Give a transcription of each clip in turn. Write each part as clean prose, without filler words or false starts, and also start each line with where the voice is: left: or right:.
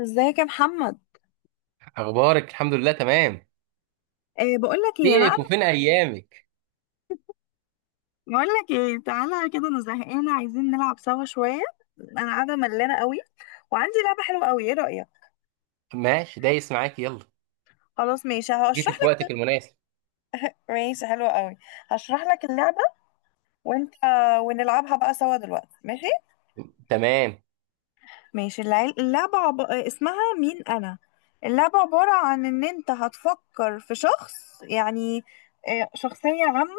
left: ازيك يا محمد؟
right: اخبارك، الحمد لله، تمام.
left: بقول لك ايه،
right: فينك وفين ايامك؟
left: بقول لك ايه، تعالى كده، انا زهقانه، عايزين نلعب سوا شويه. انا قاعده ملانه قوي وعندي لعبه حلوه قوي، ايه رايك؟
right: ماشي، دايس معاك، يلا.
left: خلاص ماشي،
right: جيتي
left: هشرح
right: في
left: لك.
right: وقتك المناسب.
left: ماشي حلوه قوي. هشرح لك اللعبه وانت، ونلعبها بقى سوا دلوقتي ماشي.
right: تمام.
left: ماشي، اللعبه عب... آه، اسمها مين انا. اللعبه عباره عن ان انت هتفكر في شخص، يعني شخصيه عامه،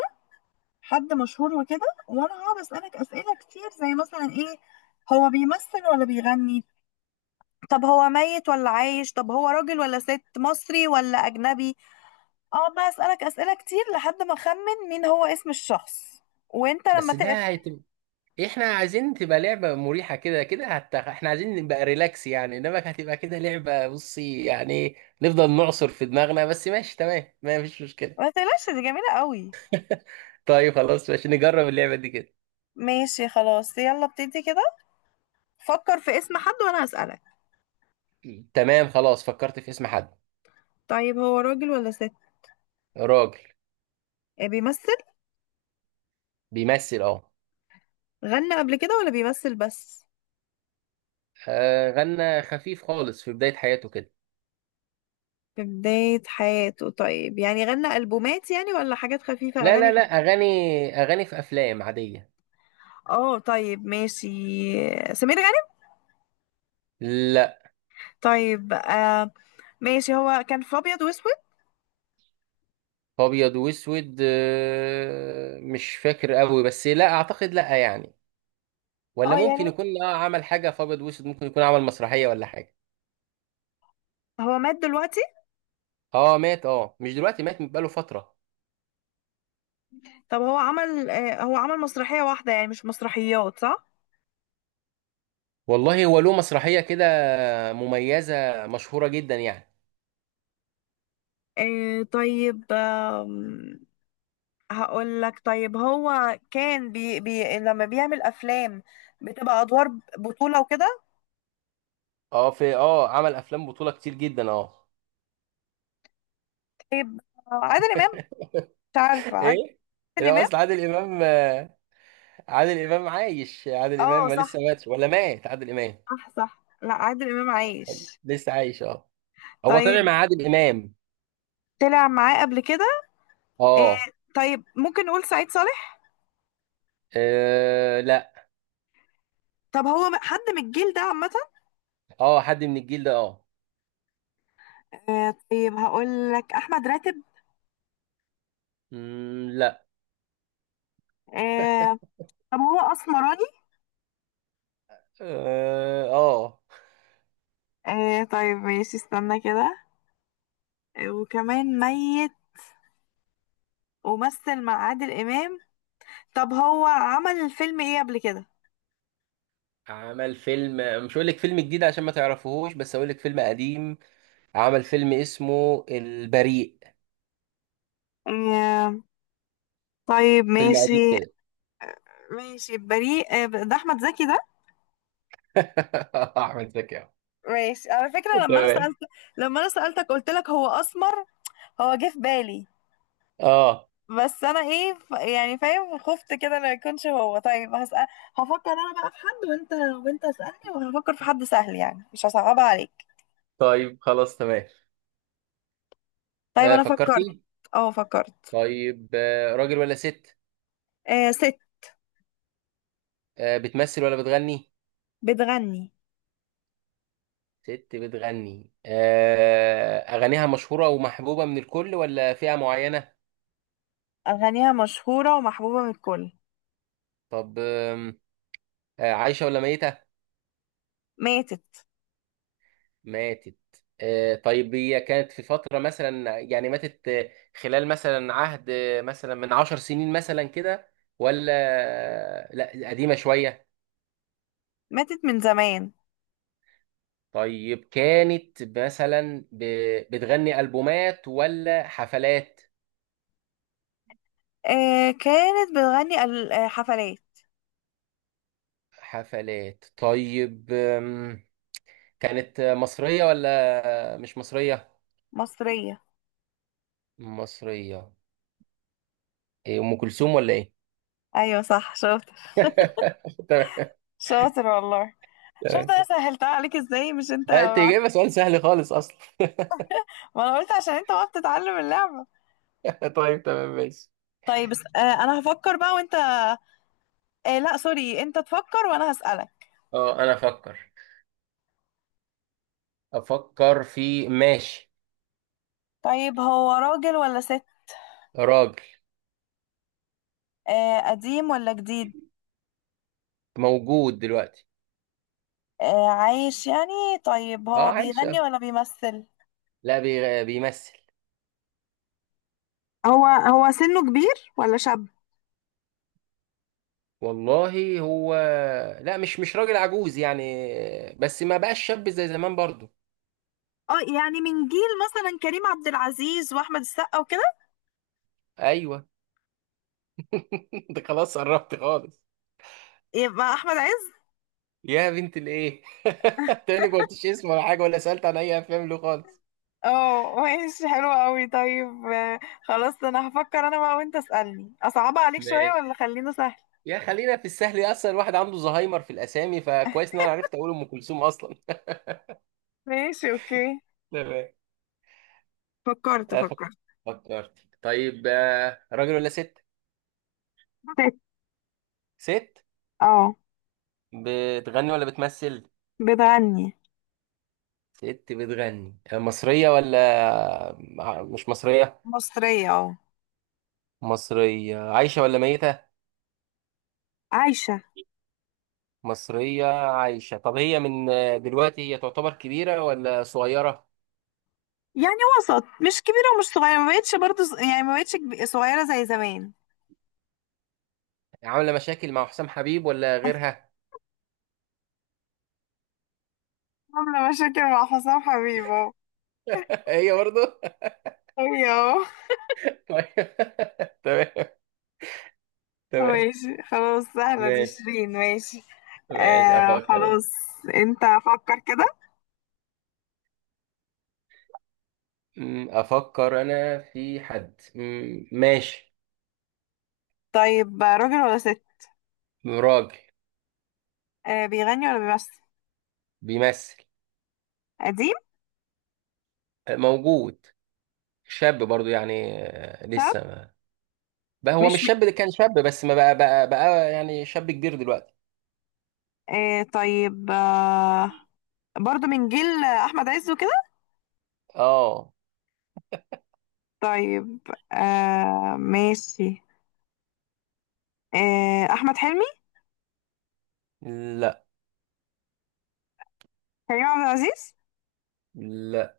left: حد مشهور وكده، وانا هقعد اسالك اسئله كتير زي مثلا ايه. هو بيمثل ولا بيغني؟ طب هو ميت ولا عايش؟ طب هو راجل ولا ست؟ مصري ولا اجنبي؟ اقعد بقى اسالك اسئله كتير لحد ما اخمن مين هو، اسم الشخص، وانت لما
right: بس
left: تقف.
right: ده احنا عايزين تبقى لعبة مريحة، كده كده احنا عايزين نبقى ريلاكس يعني، انما هتبقى كده لعبة، بصي يعني نفضل نعصر في دماغنا. بس ماشي تمام، ما فيش مشكلة.
left: ما تقلقش، دي جميله قوي.
right: طيب خلاص، ماشي نجرب اللعبة دي كده.
left: ماشي خلاص، يلا ابتدي كده. فكر في اسم حد وانا هسالك.
right: تمام خلاص، فكرت في اسم حد.
left: طيب هو راجل ولا ست؟
right: راجل.
left: إيه، بيمثل؟
right: بيمثل اه.
left: غنى قبل كده ولا بيمثل بس؟
right: آه، غنى خفيف خالص في بداية حياته كده.
left: في بداية حياته؟ طيب يعني غنى ألبومات يعني ولا حاجات خفيفة،
right: لا لا
left: أغاني
right: لا،
left: خفيفة؟
right: اغاني. اغاني في افلام عاديه.
left: اه طيب ماشي. سمير غانم؟
right: لا.
left: طيب آه ماشي، هو كان في أبيض وأسود؟
right: ابيض واسود، آه، مش فاكر قوي، بس لا اعتقد، لا يعني. ولا
left: اه يعني.
right: ممكن يكون عمل حاجه في ابيض واسود، ممكن يكون عمل مسرحيه ولا حاجه.
left: هو مات دلوقتي؟
right: اه، مات. اه، مش دلوقتي مات، بقاله فتره.
left: طب هو عمل مسرحية واحدة يعني، مش مسرحيات صح؟
right: والله هو له مسرحيه كده، مميزه مشهوره جدا يعني.
left: آه طيب، هقول لك، طيب هو كان بي بي لما بيعمل أفلام بتبقى أدوار بطولة وكده؟
right: اه، في، عمل افلام بطوله كتير جدا اه.
left: طيب، آه، عادل إمام. مش عارفة عادل
right: ايه. لا
left: إمام.
right: اصل عادل امام، عادل امام عايش، عادل
left: اه
right: امام ما لسه
left: صح
right: ماتش ولا مات؟ عادل امام
left: صح صح، لا، عادل امام عايش.
right: لسه عايش اه. هو
left: طيب،
right: طلع مع عادل امام.
left: طلع معاه قبل كده.
right: اه.
left: آه. طيب ممكن نقول سعيد صالح.
right: آه، لا.
left: طب هو حد من الجيل ده عامة.
right: اه، حد من الجيل ده اه.
left: آه طيب هقول لك احمد راتب.
right: مم، لا.
left: آه. طب هو اسمراني.
right: اه. آه.
left: آه طيب ماشي، استنى كده. آه، وكمان ميت ومثل مع عادل امام. طب هو عمل فيلم ايه قبل كده؟
right: عمل فيلم، مش هقول لك فيلم جديد عشان ما تعرفوهوش، بس هقول لك فيلم قديم. عمل فيلم اسمه البريء.
left: آه طيب
right: فيلم قديم
left: ماشي.
right: كده.
left: ماشي بريء، آه ده احمد زكي ده.
right: احمد زكي أهو.
left: ماشي، على فكرة لما انا
right: تمام.
left: سألت، لما انا سألتك قلت لك هو اسمر، هو جه في بالي،
right: اه
left: بس انا يعني فاهم، خفت كده ما يكونش هو. طيب هسأل، هفكر انا بقى في حد، وانت، وانت اسألني وهفكر في حد سهل يعني مش هصعبها عليك.
right: طيب خلاص، تمام.
left: طيب
right: آه،
left: انا فكرت.
right: فكرتي.
left: اه فكرت.
right: طيب، راجل ولا ست؟
left: آه، ست
right: بتمثل ولا بتغني؟
left: بتغني،
right: ست بتغني. أغانيها مشهورة ومحبوبة من الكل ولا فئة معينة؟
left: اغانيها مشهورة ومحبوبة من الكل.
right: طب عايشة ولا ميتة؟
left: ماتت.
right: ماتت. طيب هي كانت في فترة مثلا يعني ماتت، خلال مثلا عهد، مثلا من 10 سنين مثلا كده، ولا لا قديمة شوية؟
left: ماتت من زمان.
right: طيب كانت مثلا بتغني ألبومات ولا حفلات؟
left: آه كانت بتغني حفلات.
right: حفلات. طيب كانت مصرية ولا مش مصرية؟
left: مصرية.
right: مصرية. ايه، ام كلثوم ولا ايه؟
left: ايوه صح، شاطر.
right: تمام.
left: شاطر والله. شفت انا
right: تمام.
left: سهلتها عليك ازاي مش انت؟
right: لا، انت جايبه سؤال سهل خالص اصلا.
left: ما انا قلت عشان انت وقت تتعلم اللعبة.
right: طيب تمام، ماشي.
left: طيب بس، آه، انا هفكر بقى، وانت، آه لا سوري، انت تفكر وانا هسألك.
right: اه، انا افكر. افكر في، ماشي.
left: طيب هو راجل ولا ست؟
right: راجل.
left: آه، قديم ولا جديد؟
right: موجود دلوقتي.
left: آه عايش يعني. طيب
right: اه
left: هو
right: عايش
left: بيغني
right: اه.
left: ولا بيمثل؟
right: لا، بيمثل.
left: هو سنه كبير ولا شاب؟
right: والله هو، لا مش راجل عجوز يعني، بس ما بقاش شاب زي زمان برضو.
left: اه يعني من جيل مثلا كريم عبد العزيز واحمد السقا وكده.
right: ايوه. انت خلاص قربت خالص.
left: يبقى احمد عز.
right: يا بنت الايه! تاني ما قلتش اسمه ولا حاجه، ولا سالت عن اي افلام له خالص.
left: اه ماشي حلو قوي. طيب، آه، خلاص انا هفكر انا بقى، وانت اسألني، اصعبها عليك شوية
right: ماشي.
left: ولا خلينه سهل؟
right: يا خلينا في السهل، يا اصلا الواحد عنده زهايمر في الاسامي، فكويس ان انا عرفت اقول ام كلثوم اصلا.
left: ماشي اوكي.
right: تمام.
left: فكرت
right: آه،
left: فكرت.
right: فكرت. طيب، راجل ولا ست؟
left: ست.
right: ست.
left: اه.
right: بتغني ولا بتمثل؟
left: بتغني.
right: ست بتغني. مصرية ولا مش مصرية؟
left: مصرية اه.
right: مصرية عايشة ولا ميتة؟
left: عايشة.
right: مصرية، عايشة. طب هي من دلوقتي، هي تعتبر كبيرة ولا صغيرة؟
left: يعني وسط، مش كبيرة ومش صغيرة، ما بقتش برضه يعني ما بقتش صغيرة زي زمان.
right: عاملة مشاكل مع حسام حبيب ولا غيرها؟
left: عاملة مشاكل مع حسام حبيب اهو.
right: هي برضه.
left: أيوة.
right: طيب. تمام.
left: اهو
right: تمام.
left: ماشي خلاص، سهلة دي،
right: ماشي.
left: شيرين، ماشي.
right: ماشي
left: آه
right: افكر.
left: خلاص. انت، فكر كده.
right: افكر انا في حد. ماشي.
left: طيب راجل ولا ست؟
right: راجل.
left: آه، بيغني ولا بيمثل؟
right: بيمثل.
left: قديم.
right: موجود. شاب برضو يعني،
left: طب
right: لسه ما بقى. هو
left: مش
right: مش شاب،
left: م...
right: اللي كان شاب بس ما بقى بقى بقى، يعني شاب كبير دلوقتي.
left: آه طيب، برضه من جيل أحمد عز وكده.
right: اه.
left: طيب، آه ماشي. آه أحمد حلمي.
right: لا.
left: كريم عبد العزيز.
right: لا.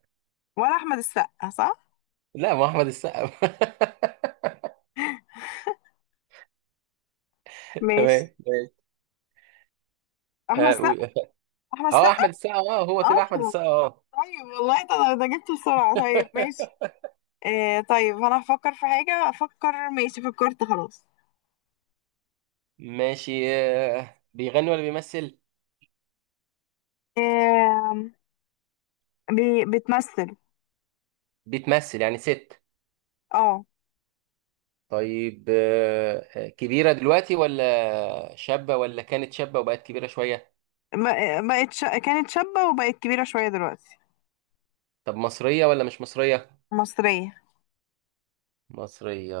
left: ولا احمد السقا صح؟
right: لا ما هو احمد السقا.
left: ماشي.
right: تمام ماشي.
left: احمد
right: اه
left: السقا.
right: قول.
left: احمد
right: آه،
left: السقا
right: احمد السقا اه. هو طلع احمد
left: اصلا.
right: السقا اه.
left: طيب والله ده جبته بسرعه. طيب ماشي. آه طيب انا هفكر في حاجه، افكر ماشي، فكرت خلاص.
right: ماشي. بيغني ولا بيمثل؟
left: آه بتمثل.
right: بتمثل. يعني ست.
left: اه
right: طيب، كبيرة دلوقتي ولا شابة، ولا كانت شابة وبقت كبيرة شوية؟
left: كانت شابه وبقت كبيره شويه دلوقتي.
right: طب مصرية ولا مش مصرية؟
left: مصريه.
right: مصرية.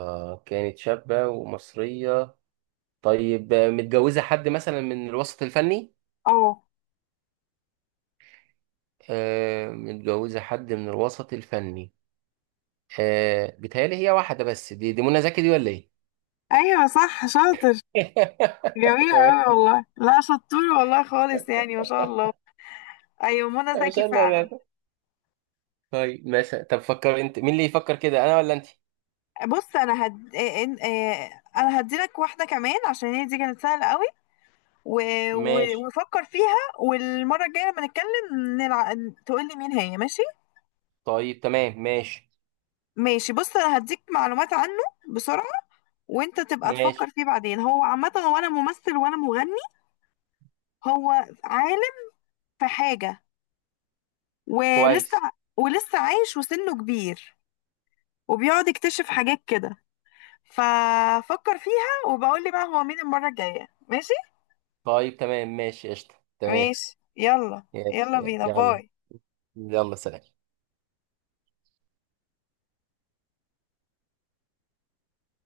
right: كانت شابة ومصرية. طيب، متجوزة حد مثلا من الوسط الفني؟
left: اه.
right: آه، متجوزة حد من الوسط الفني. بيتهيألي هي واحدة بس، دي دي منى زكي دي ولا ايه؟
left: ايوه صح شاطر. جميل
right: تمام.
left: قوي والله، لا شطور والله خالص يعني ما شاء الله. ايوه منى
right: مش
left: زكي
right: انا، لا
left: فعلا.
right: لا. طيب ماشي. طب فكر انت، مين اللي يفكر كده، انا ولا انت؟
left: بص انا هد... إيه- إن- إيه، انا هديلك واحده كمان عشان هي دي كانت سهله قوي. و... و...
right: ماشي.
left: وفكر فيها والمره الجايه لما نتكلم تقول لي مين هي ماشي.
right: طيب تمام، ماشي
left: ماشي بص، انا هديك معلومات عنه بسرعه، وانت تبقى تفكر
right: ماشي.
left: فيه بعدين. هو عامه، هو انا ممثل وانا مغني، هو عالم في حاجه، ولسه
right: كويس.
left: ولسه عايش وسنه كبير، وبيقعد يكتشف حاجات كده. ففكر فيها وبقول لي بقى هو مين المره الجايه ماشي.
right: طيب تمام، ماشي، قشطة. تمام.
left: ماشي يلا. يلا
right: يلا.
left: بينا
right: يلا.
left: باي.
right: يلا سلام.